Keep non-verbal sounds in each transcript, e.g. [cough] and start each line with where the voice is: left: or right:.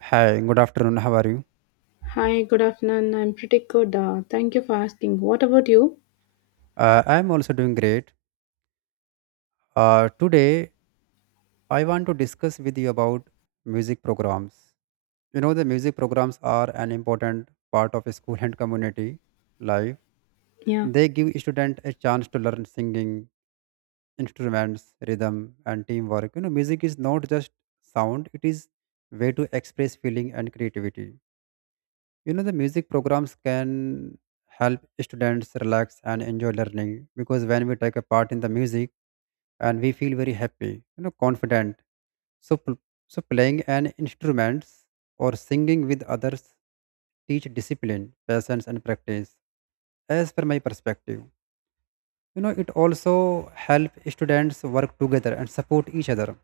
right: Hi, good afternoon. How are you?
left: Hi, good afternoon. I'm pretty good. Thank you for asking. What about you?
right: I am also doing great. Today, I want to discuss with you about music programs. You know, the music programs are an important part of school and community life.
left: Yeah,
right: They give students a chance to learn singing, instruments, rhythm, and teamwork. You know, music is not just sound; it is way to express feeling and creativity. You know the music programs can help students relax and enjoy learning, because when we take a part in the music and we feel very happy, you know, confident. so pl- so playing an instrument or singing with others teach discipline, patience, and practice. As per my perspective, you know, it also help students work together and support each other.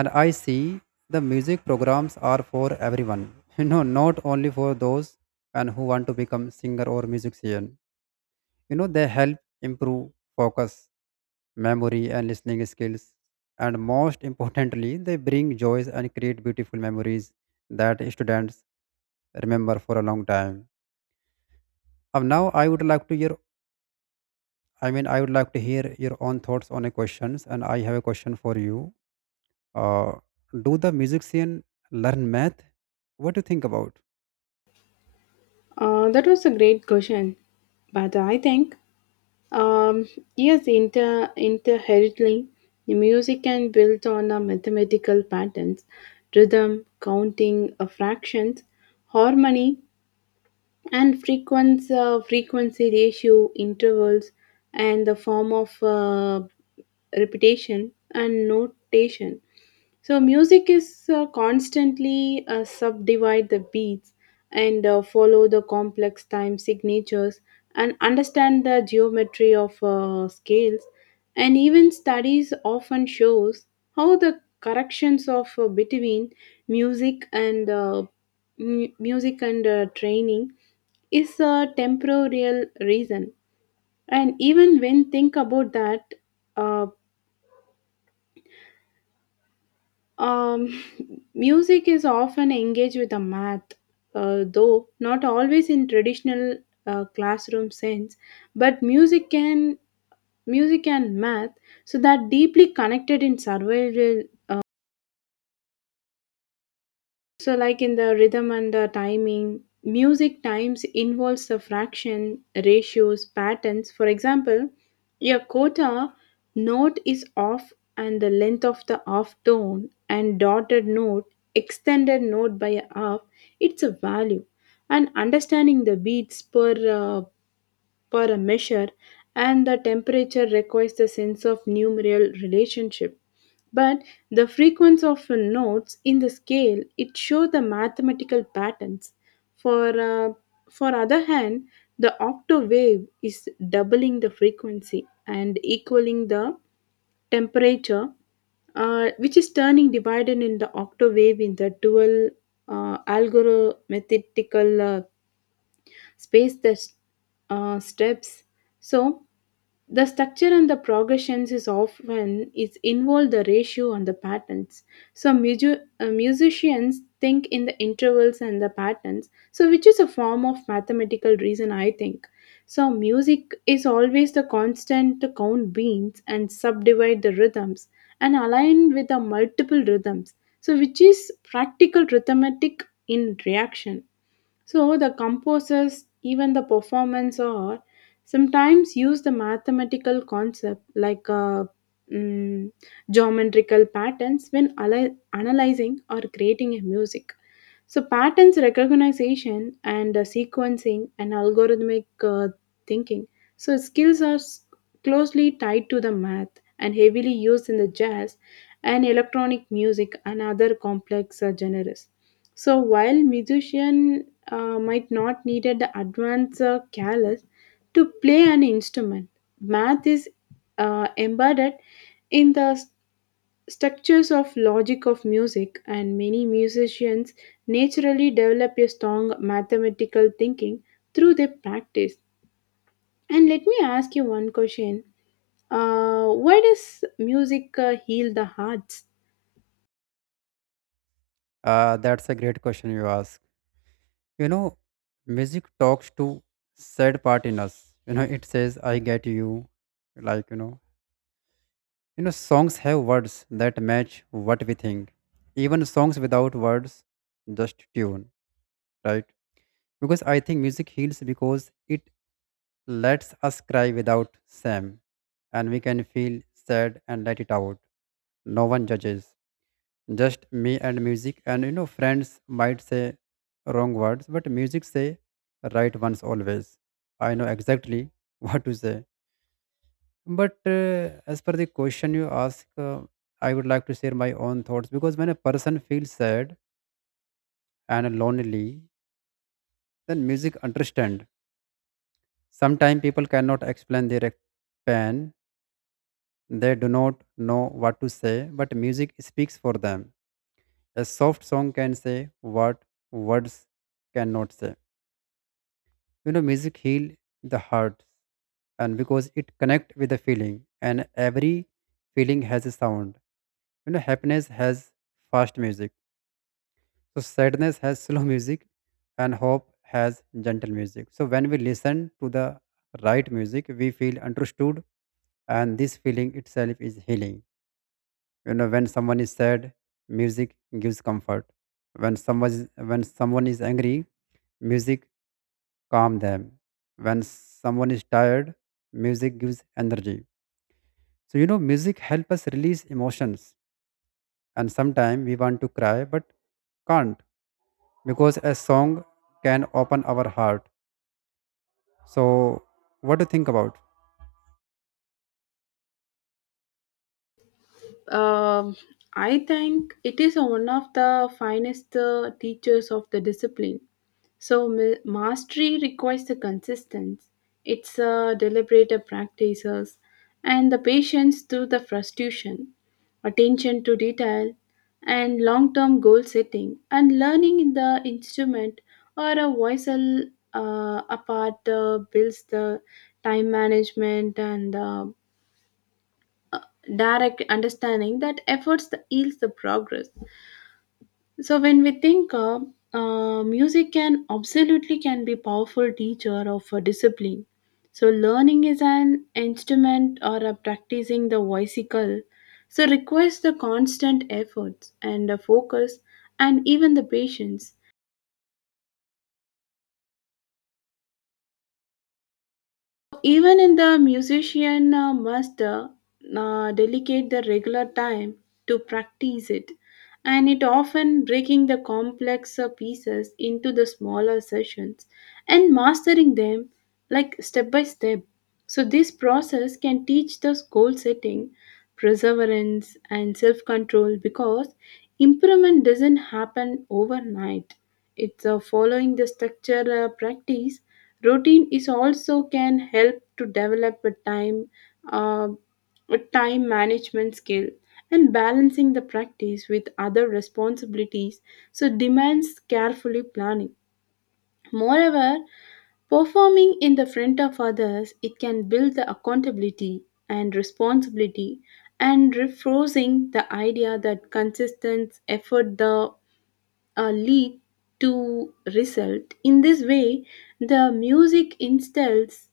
right: And I see the music programs are for everyone [laughs] you know, not only for those and who want to become singer or musician. You know they help improve focus, memory, and listening skills. And most importantly, they bring joys and create beautiful memories that students remember for a long time. Now I would like to hear, I would like to hear your own thoughts on a questions, and I have a question for you. Uh, do the musician learn math? What do you think about?
left: that was a great question. But I think, um, yes, inter inherently, the music can build on a mathematical patterns, rhythm, counting, fractions, harmony, and frequency ratio, intervals, and the form of repetition and notation. So music is constantly subdivide the beats and follow the complex time signatures and understand the geometry of scales, and even studies often shows how the corrections of between music and music and training is a temporal reason. And even when think about that, uh, Um, [laughs] music is often engaged with the math, though not always in traditional classroom sense. But music and math, so that deeply connected in survival. So, like in the rhythm and the timing, music times involves the fraction, ratios, patterns. For example, your quarter note is off and the length of the off tone and dotted note, extended note by a half, it's a value. And understanding the beats per uh, for a measure, and the temperature requires the sense of numeral relationship. But the frequency of notes in the scale it show the mathematical patterns. For uh, for other hand, the octave wave is doubling the frequency and equaling the temperature, which is turning divided in the octave wave in the dual algorithmical space the steps. So the structure and the progressions is often is involve the ratio and the patterns. So musicians think in the intervals and the patterns. So which is a form of mathematical reason I think. So music is always the constant to count beats and subdivide the rhythms and align with the multiple rhythms. So which is practical arithmetic in reaction. So the composers, even the performance are sometimes use the mathematical concept like mm, geometrical patterns when analyzing or creating a music. So patterns recognition and sequencing and algorithmic thinking. So skills are closely tied to the math and heavily used in the jazz and electronic music and other complex genres. So while musician might not need the advanced callus to play an instrument, math is embedded in the structures of logic of music, and many musicians naturally develop a strong mathematical thinking through their practice. And let me ask you one question: why does music heal the hearts?
right: That's a great question you ask. You know, music talks to sad part in us. You know, it says, "I get you." Like you know, Songs have words that match what we think. Even songs without words, just tune, right? Because I think music heals because it lets us cry without shame, and we can feel sad and let it out. No one judges, just me and music. And you know friends might say wrong words, but music say right ones always. I know exactly [laughs] what to say. But as per the question you ask, I would like to share my own thoughts, because when a person feels sad and lonely, then music understand. Sometimes people cannot explain their pain. They do not know what to say, but music speaks for them. A soft song can say what words cannot say. You know, music heal the heart, and because it connect with the feeling, and every feeling has a sound. You know, happiness has fast music. So sadness has [laughs] slow music, and hope has gentle music. So when we listen to the right music, we feel understood, and this feeling itself is healing. You know, when someone is sad, music gives comfort. When someone is angry, music calm them. When someone is tired, music gives energy. So, you know, music helps us release emotions. And sometimes we want to cry but can't, because a song can open our heart. So, what do you think about?
left: Um, I think it is one of the finest teachers of the discipline. So mastery requires the consistency. It's a deliberate practices and the patience through the frustration, attention to detail, and long-term goal setting. And learning in the instrument or a voiceal apart builds the time management and direct understanding that efforts that yields the progress. So when we think music can absolutely can be powerful teacher of a discipline. So learning is an instrument or a practicing the voicicle, so requires the constant efforts and the focus and even the patience. Even in the musician must dedicate the regular time to practice it, and it often breaking the complex pieces into the smaller sessions and mastering them like step by step. So this process can teach the goal setting, perseverance, and self-control because improvement doesn't happen overnight. It's following the structure practice. Routine is also can help to develop a uh, a time management skill and balancing the practice with other responsibilities. So demands carefully planning. Moreover, performing in the front of others, it can build the accountability and responsibility and reinforcing the idea that consistent effort the lead to result. In this way, the music instills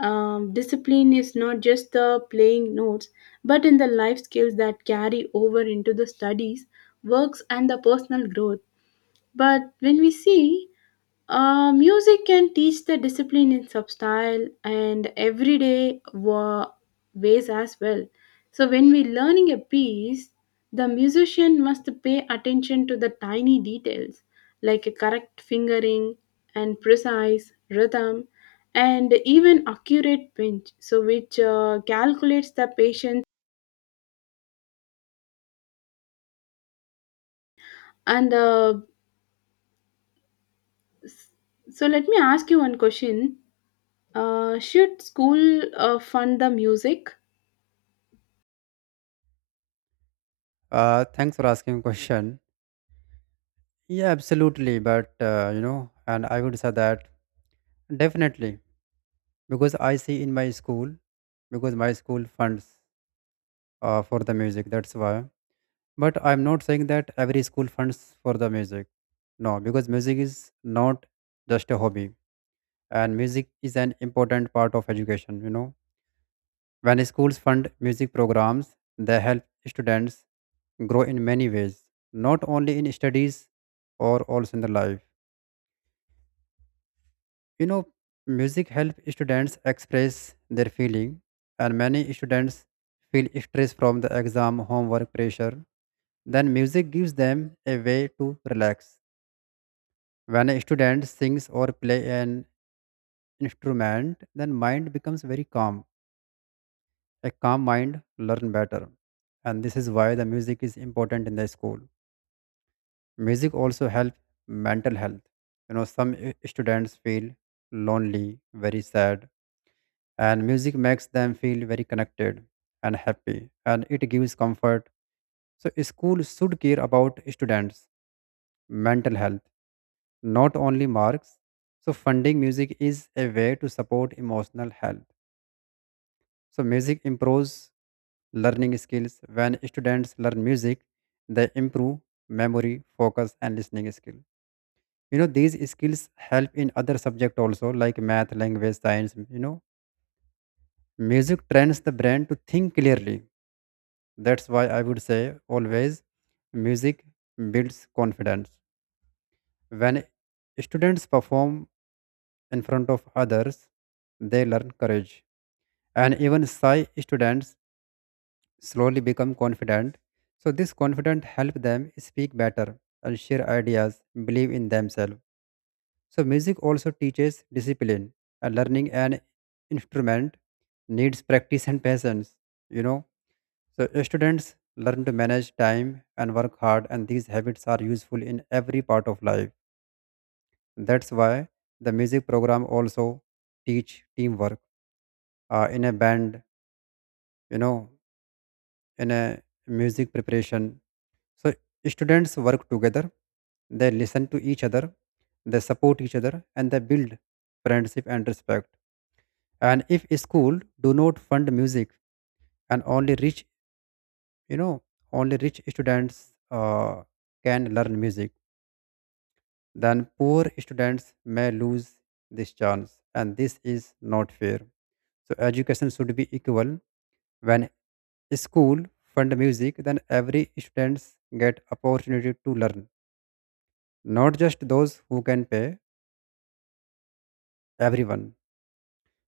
left: discipline is not just the playing notes, but in the life skills that carry over into the studies, works, and the personal growth. But when we see music can teach the discipline in substyle and everyday ways as well. So when we're learning a piece, the musician must pay attention to the tiny details like a correct fingering and precise rhythm and even accurate pinch so which calculates the patience and s- so let me ask you one question: should school fund the music?
right: Thanks for asking question. Yeah, absolutely. But, you know, and I would say that definitely, because I see in my school, because my school funds for the music. That's why. But I'm not saying that every school funds for the music. No, because music is not just a hobby, and music is an important part of education. You know, when schools fund music programs, they help students grow in many ways, not only in studies or also in the life. You know, music helps students express their feeling, and many students feel stress from the exam, homework pressure. Then music gives them a way to relax. When a student sings or play an instrument, then mind becomes very calm. A calm mind learn better. And this is why the music is important in the school. Music also helps mental health. You know, some students feel lonely, very sad, and music makes them feel very connected and happy, and it gives comfort. So, school should care about students' mental health, not only marks. So, funding music is a way to support emotional health. So, music improves learning skills. When students learn music, they improve memory, focus, and listening skill. You know, these skills help in other subject also, like math, language, science. You know, music trains the brain to think clearly. That's why I would say always music builds confidence. When students perform in front of others, they learn courage. And even shy students slowly become confident. So this confidence helps them speak better and share ideas, believe in themselves. So music also teaches discipline. And learning an instrument needs practice and patience, you know. So students learn to manage time and work hard, and these habits are useful in every part of life. That's why the music program also teach teamwork, in a band, you know, in a music preparation. So students work together, they listen to each other, they support each other, and they build friendship and respect. And if school do not fund music and only rich, you know, only rich students can learn music, then poor students may lose this chance, and this is not fair. So education should be equal. When school fund music, then every students get opportunity to learn, not just those who can pay, everyone.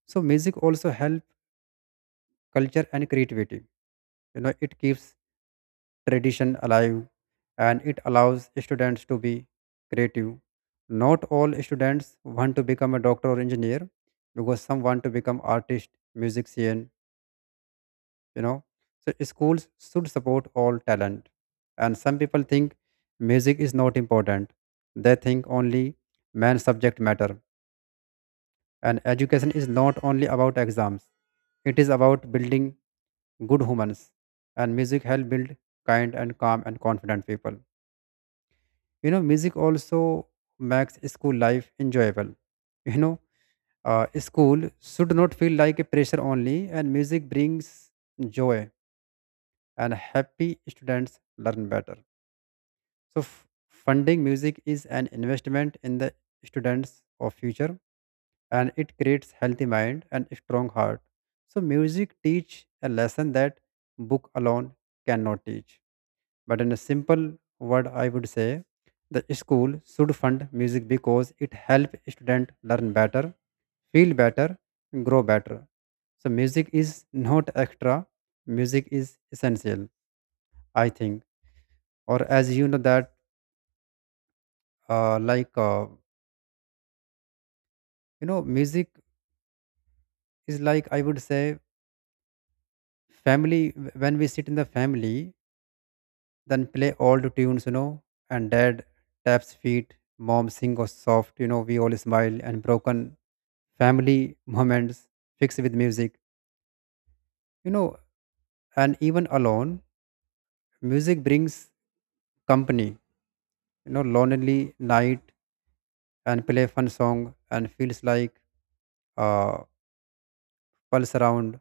right: So music also help culture and creativity. You know, it keeps tradition alive, and it allows students to be creative. Not all students want to become a doctor or engineer, because some want to become artist musician, you know. So schools should support all talent. And some people think music is not important. They think only main subject matter, and education is not only about exams. It is about building good humans, and music help build kind and calm and confident people. You know, music also makes school life enjoyable. [laughs] You know, school should not feel like a pressure only, and music brings joy, and happy students learn better. So, funding music is an investment in the students of future, and it creates healthy mind and strong heart. So, music teach a lesson that book alone cannot teach. But in a simple word, I would say the school should fund music because it help student learn better, feel better, grow better. So, music is not extra. Music is essential, I think. Or as you know that, like. You know, music is like, I would say, family. When we sit in the family, then play old tunes, you know, and dad taps feet, mom sing a soft, you know, we all smile, and broken family [laughs] moments fixed with music, you know. And even alone, music brings company. You know, lonely night, and play fun song, and feels like uh pulse around.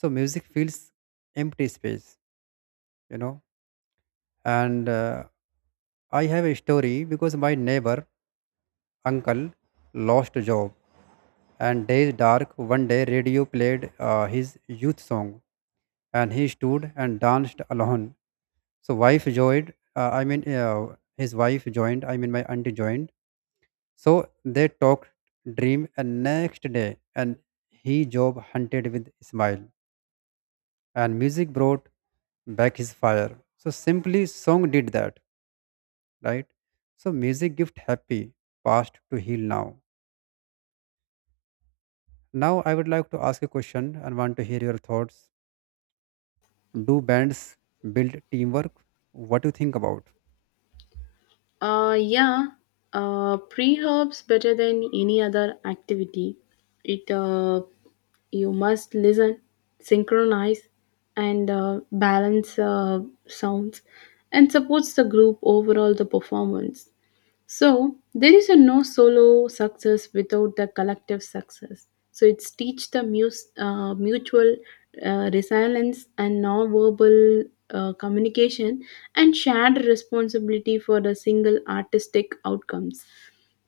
right: So music feels empty space, you know. And I have a story, because my neighbor uncle lost a job, and days dark. One day radio played his youth song, and he stood and danced alone. So wife joined, his wife joined, my auntie joined. So they talked dream, and next day, and he job hunted with smile, and music brought back his fire. So simply song did that, right? So music gift happy past to heal now. Now I would like to ask a question and want to hear your thoughts. Do bands build teamwork? What do you think about?
left: Yeah, pre-herbs better than any other activity. It You must listen, synchronize, and balance sounds, and supports the group overall the performance. So there is a no solo success without the collective success. So it's teach the mutual resilience and non-verbal communication and shared responsibility for the single artistic outcomes.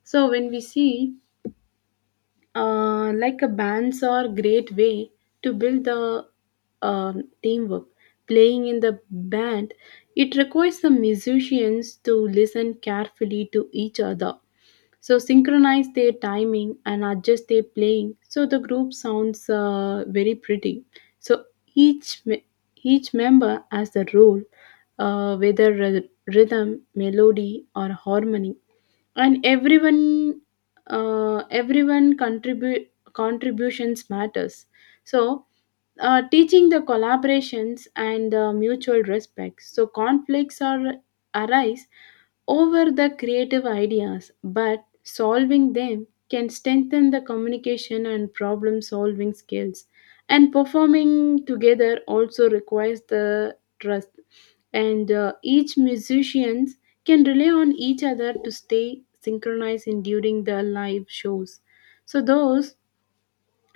left: So when we see like a bands are great way to build the teamwork. Playing in the band, it requires the musicians to listen carefully to each other, so synchronize their timing and adjust their playing so the group sounds very pretty. So each me- each member has a role, whether rhythm melody or harmony, and everyone contribute contributions matters, so teaching the collaborations and the mutual respect, so conflicts are arise over the creative ideas, but solving them can strengthen the communication and problem solving skills. And performing together also requires the trust, and each musicians can rely on each other to stay synchronized in during the live shows. So those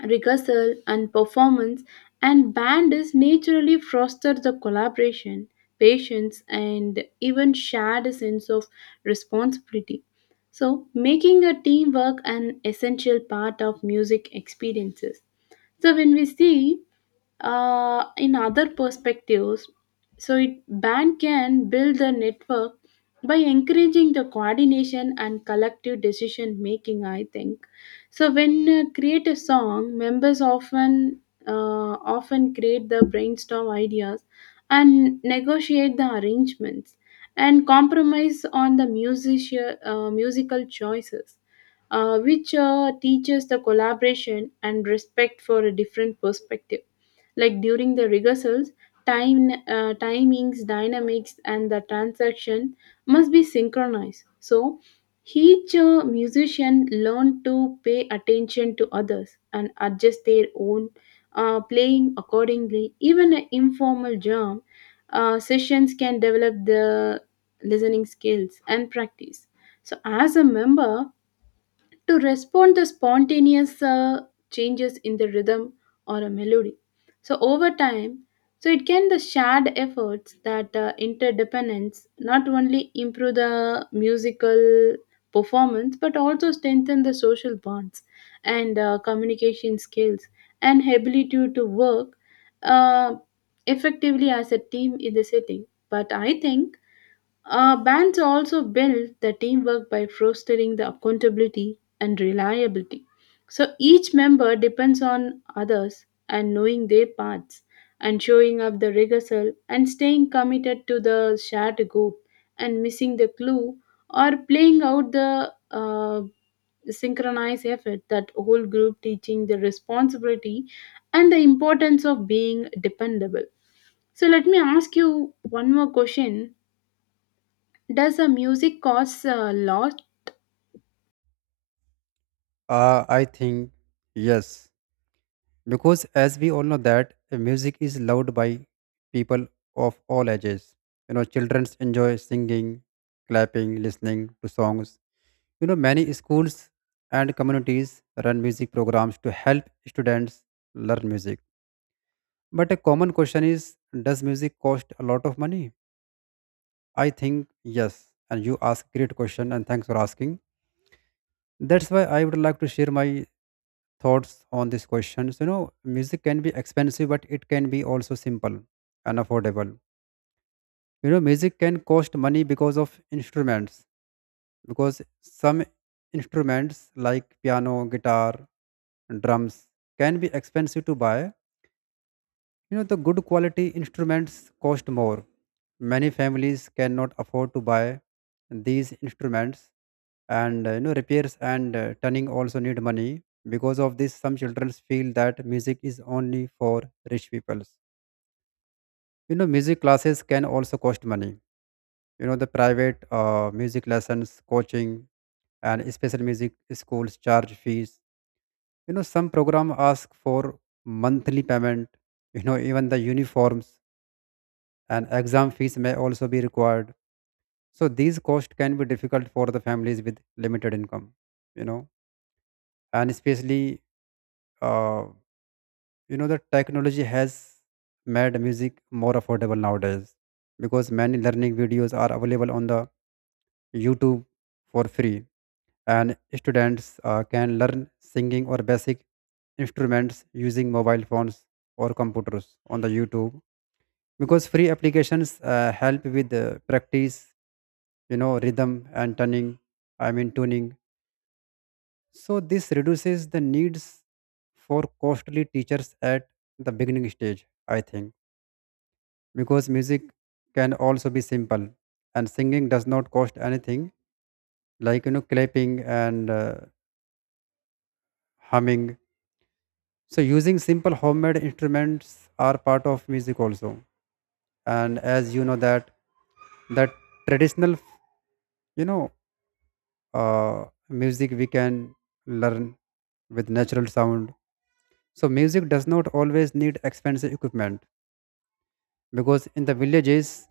left: rehearsal and performance and band is naturally foster the collaboration patience and even shared sense of responsibility, so making a teamwork an essential part of music experiences. So when we see in other perspectives. So, bank can build the network by encouraging the coordination and collective decision making. I think so. When create a song, members often create the brainstorm ideas and negotiate the arrangements and compromise on the music, musical choices which teaches the collaboration and respect for a different perspective, like during the rehearsals time timings dynamics and the transaction must be synchronized, so each musician learn to pay attention to others and adjust their own playing accordingly. Even an informal jam sessions can develop the listening skills and practice so as a member to respond to spontaneous changes in the rhythm or a melody. So over time, so it can the shared efforts that interdependence not only improve the musical performance but also strengthen the social bonds and communication skills and ability to work uh, effectively as a team in the setting. But I think bands also build the teamwork by fostering the accountability and reliability. So each member depends on others and knowing their parts and showing up the rehearsal and staying committed to the shared goal, and missing the clue or playing out the synchronized effort that whole group teaching the responsibility and the importance of being dependable. So let me ask you one more question. Does the music cost a lot?
right: I think yes, because as we all know that music is loved by people of all ages. You know, children enjoy singing, clapping, listening to songs. You know, many schools and communities run music programs to help students learn music. But a common question is, does music cost a lot of money? I think yes. And you ask great question, and thanks for asking. That's why I would like to share my thoughts on these questions. You know, music can be expensive, but it can be also simple and affordable. You know, music can cost money because of instruments, because some instruments like piano, guitar, drums can be expensive to buy. You know, the good quality instruments cost more. Many families cannot afford to buy these instruments, and you know, repairs and tuning also need money. Because of this, some children feel that music is only for rich people. You know, music classes can also cost money. You know, the private music lessons, coaching, and special music schools charge fees. You know, some program ask for monthly payment. You know, even the uniforms and exam fees may also be required. So these costs can be difficult for the families with limited income, you know, and especially, uh, you know, the technology has made music more affordable nowadays, because many learning videos are available on the YouTube for free, and students can learn singing or basic instruments using mobile phones or computers on the YouTube, because free applications help with practice, you know, rhythm and tuning, tuning. So this reduces the needs for costly teachers at the beginning stage, I think. Because music can also be simple, and singing does not cost anything, like, you know, clapping and humming. So using simple homemade instruments are part of music also. And as you know that that traditional, you know, uh, music we can learn with natural sound. So music does not always need expensive equipment, because in the villages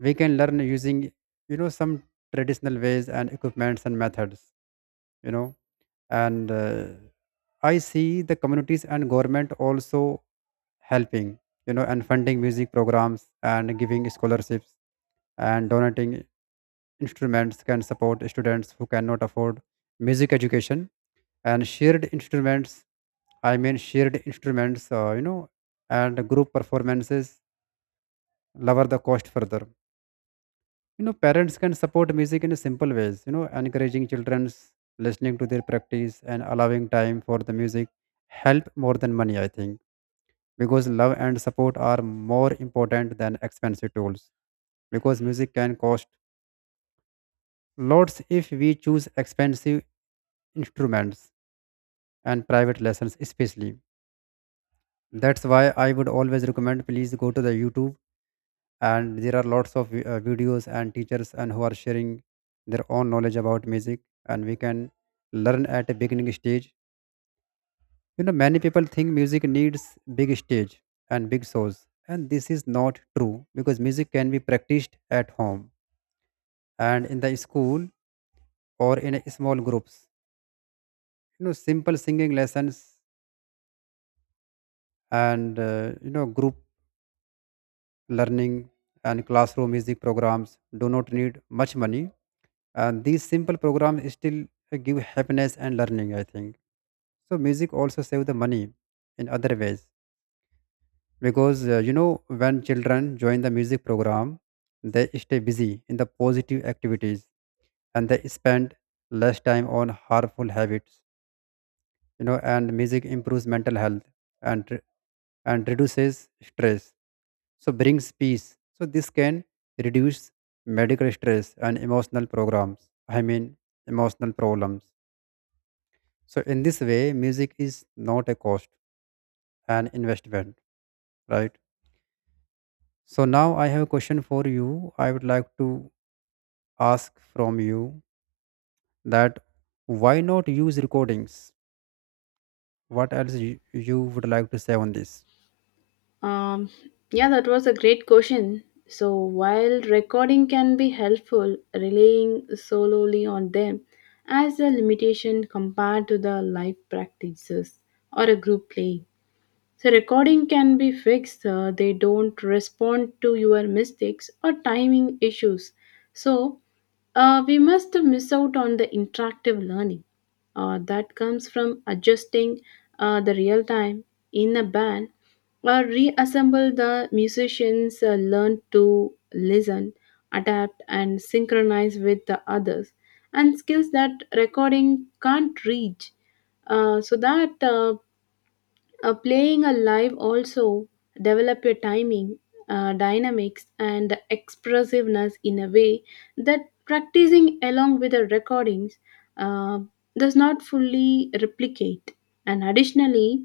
right: we can learn using, you know, some traditional ways and equipments and methods, you know. And I see the communities and government also helping, you know, and funding music programs, and giving scholarships and donating instruments can support students who cannot afford music education. And shared instruments, shared instruments, you know, and group performances lower the cost further. You know, parents can support music in simple ways, you know, encouraging children's, listening to their practice, and allowing time for the music help more than money, I think. Because love and support are more important than expensive tools. Because music can cost lots if we choose expensive instruments and private lessons especially. That's why I would always recommend, please go to the YouTube, and there are lots of videos and teachers and who are sharing their own knowledge about music, and we can learn at a beginning stage. You know, many people think music needs big stage and big shows, and this is not true, because music can be practiced at home and in the school or in a small groups. You know, simple singing lessons and, you know, group learning and classroom music programs do not need much money. These simple programs still give happiness and learning, I think. So music also save the money in other ways, because you know, when children join the music program, they stay busy in the positive activities, and they spend less time on harmful habits. You know, and music improves mental health and re- and reduces stress. So brings peace. So this can reduce medical stress and emotional programs. I mean Emotional problems. So in this way, music is not a cost, an investment, right? So now I have a question for you. I would like to ask from you that why not use recordings? What else you would like to say on this?
left: Um, yeah, that was a great question. So while recording can be helpful, relying solely on them as a limitation compared to the live practices or a group playing. So recording can be fixed. They don't respond to your mistakes or timing issues. So we must miss out on the interactive learning that comes from adjusting the real time in a band or reassemble the musicians learn to listen, adapt and synchronize with the others and skills that recording can't reach. So that Playing a live also develop your timing, dynamics, and expressiveness in a way that practicing along with the recordings uh, does not fully replicate. And additionally,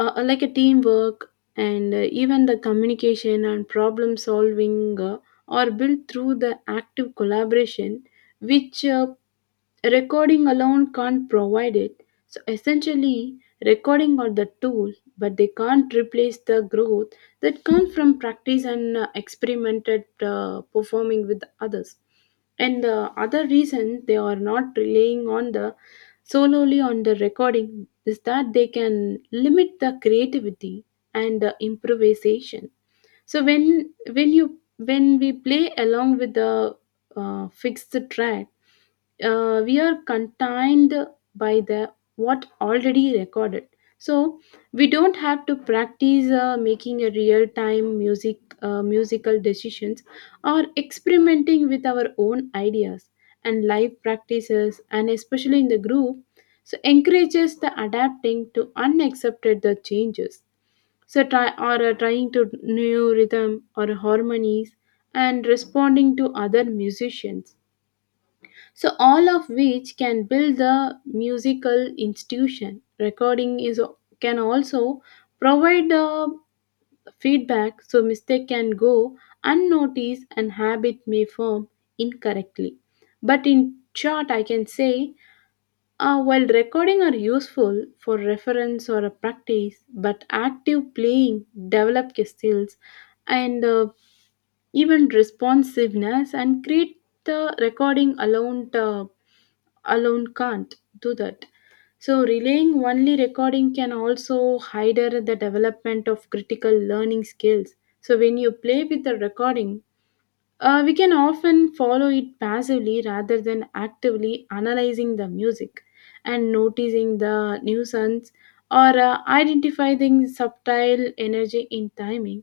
left: like a teamwork and even the communication and problem solving are built through the active collaboration, which recording alone can't provide it. So essentially, recording are the tool, but they can't replace the growth that comes from practice and experimented performing with others. And the other reason they are not relying on the solely on the recording is that they can limit the creativity and the improvisation. So when you when we play along with the fixed track, we are contained by the what already recorded, so we don't have to practice making a real time musical decisions or experimenting with our own ideas. And live practices and especially in the group so encourages the adapting to unaccepted the changes, so trying to new rhythm or harmonies and responding to other musicians, so all of which can build the musical institution. Recording is can also provide the feedback, so mistake can go unnoticed and habit may form incorrectly. But in short I can say while recording are useful for reference or a practice, but active playing develop your skills and even responsiveness and create the recording alone can't do that. So relying only recording can also hinder the development of critical learning skills. So when you play with the recording, we can often follow it passively rather than actively analyzing the music and noticing the nuisance or identifying subtle energy in timing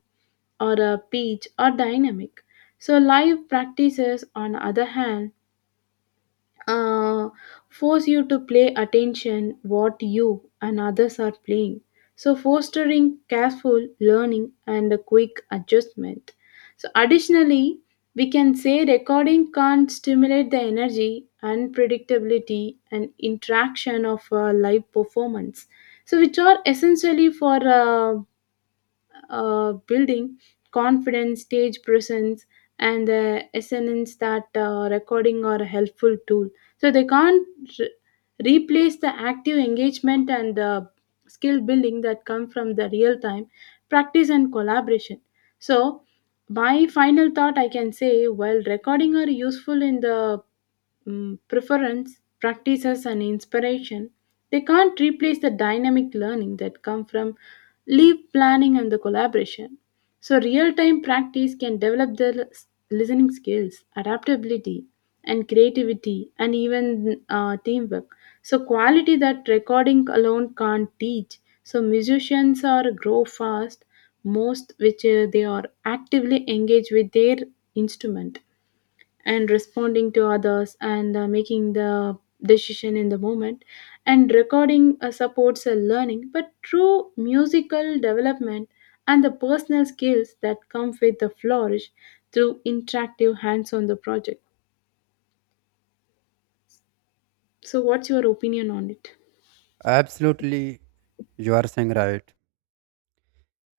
left: or a pitch or dynamic. So, live practices, on the other hand, uh, force you to play attention what you and others are playing, so fostering careful learning and a quick adjustment. So additionally we can say recording can stimulate the energy unpredictability and interaction of a live performance, so which are essentially for building confidence, stage presence, and the essence that recording are a helpful tool. So they can't re- replace the active engagement and the skill building that come from the real time practice and collaboration. So my final thought I can say while recording are useful in the preference, practices, and inspiration, they can't replace the dynamic learning that come from leave planning and the collaboration. So real-time practice can develop the listening skills, adaptability, and creativity, and even teamwork. So quality that recording alone can't teach. So musicians are grow fast most which they are actively engaged with their instrument and responding to others and making the decision in the moment. And recording supports learning, but true musical development and the personal skills that come with the flourish through interactive hands on the project. So what's your opinion on it?
right: Absolutely, you are saying right.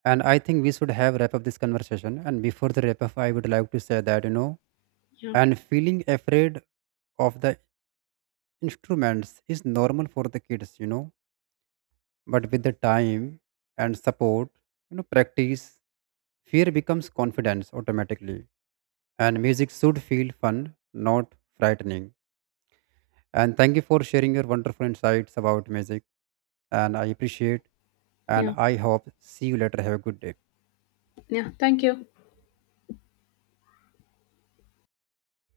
right: And I think we should have wrap up this conversation. And before the wrap up, I would like to say that, you know,
left: yeah
right: and feeling afraid of the instruments is normal for the kids, you know, but with the time and support, you know, practice, fear becomes confidence automatically. And music should feel fun, not frightening. And thank you for sharing your wonderful insights about music, and I appreciate, and
left: yeah
right: I hope see you later. Have a good day.
left: Yeah, thank you.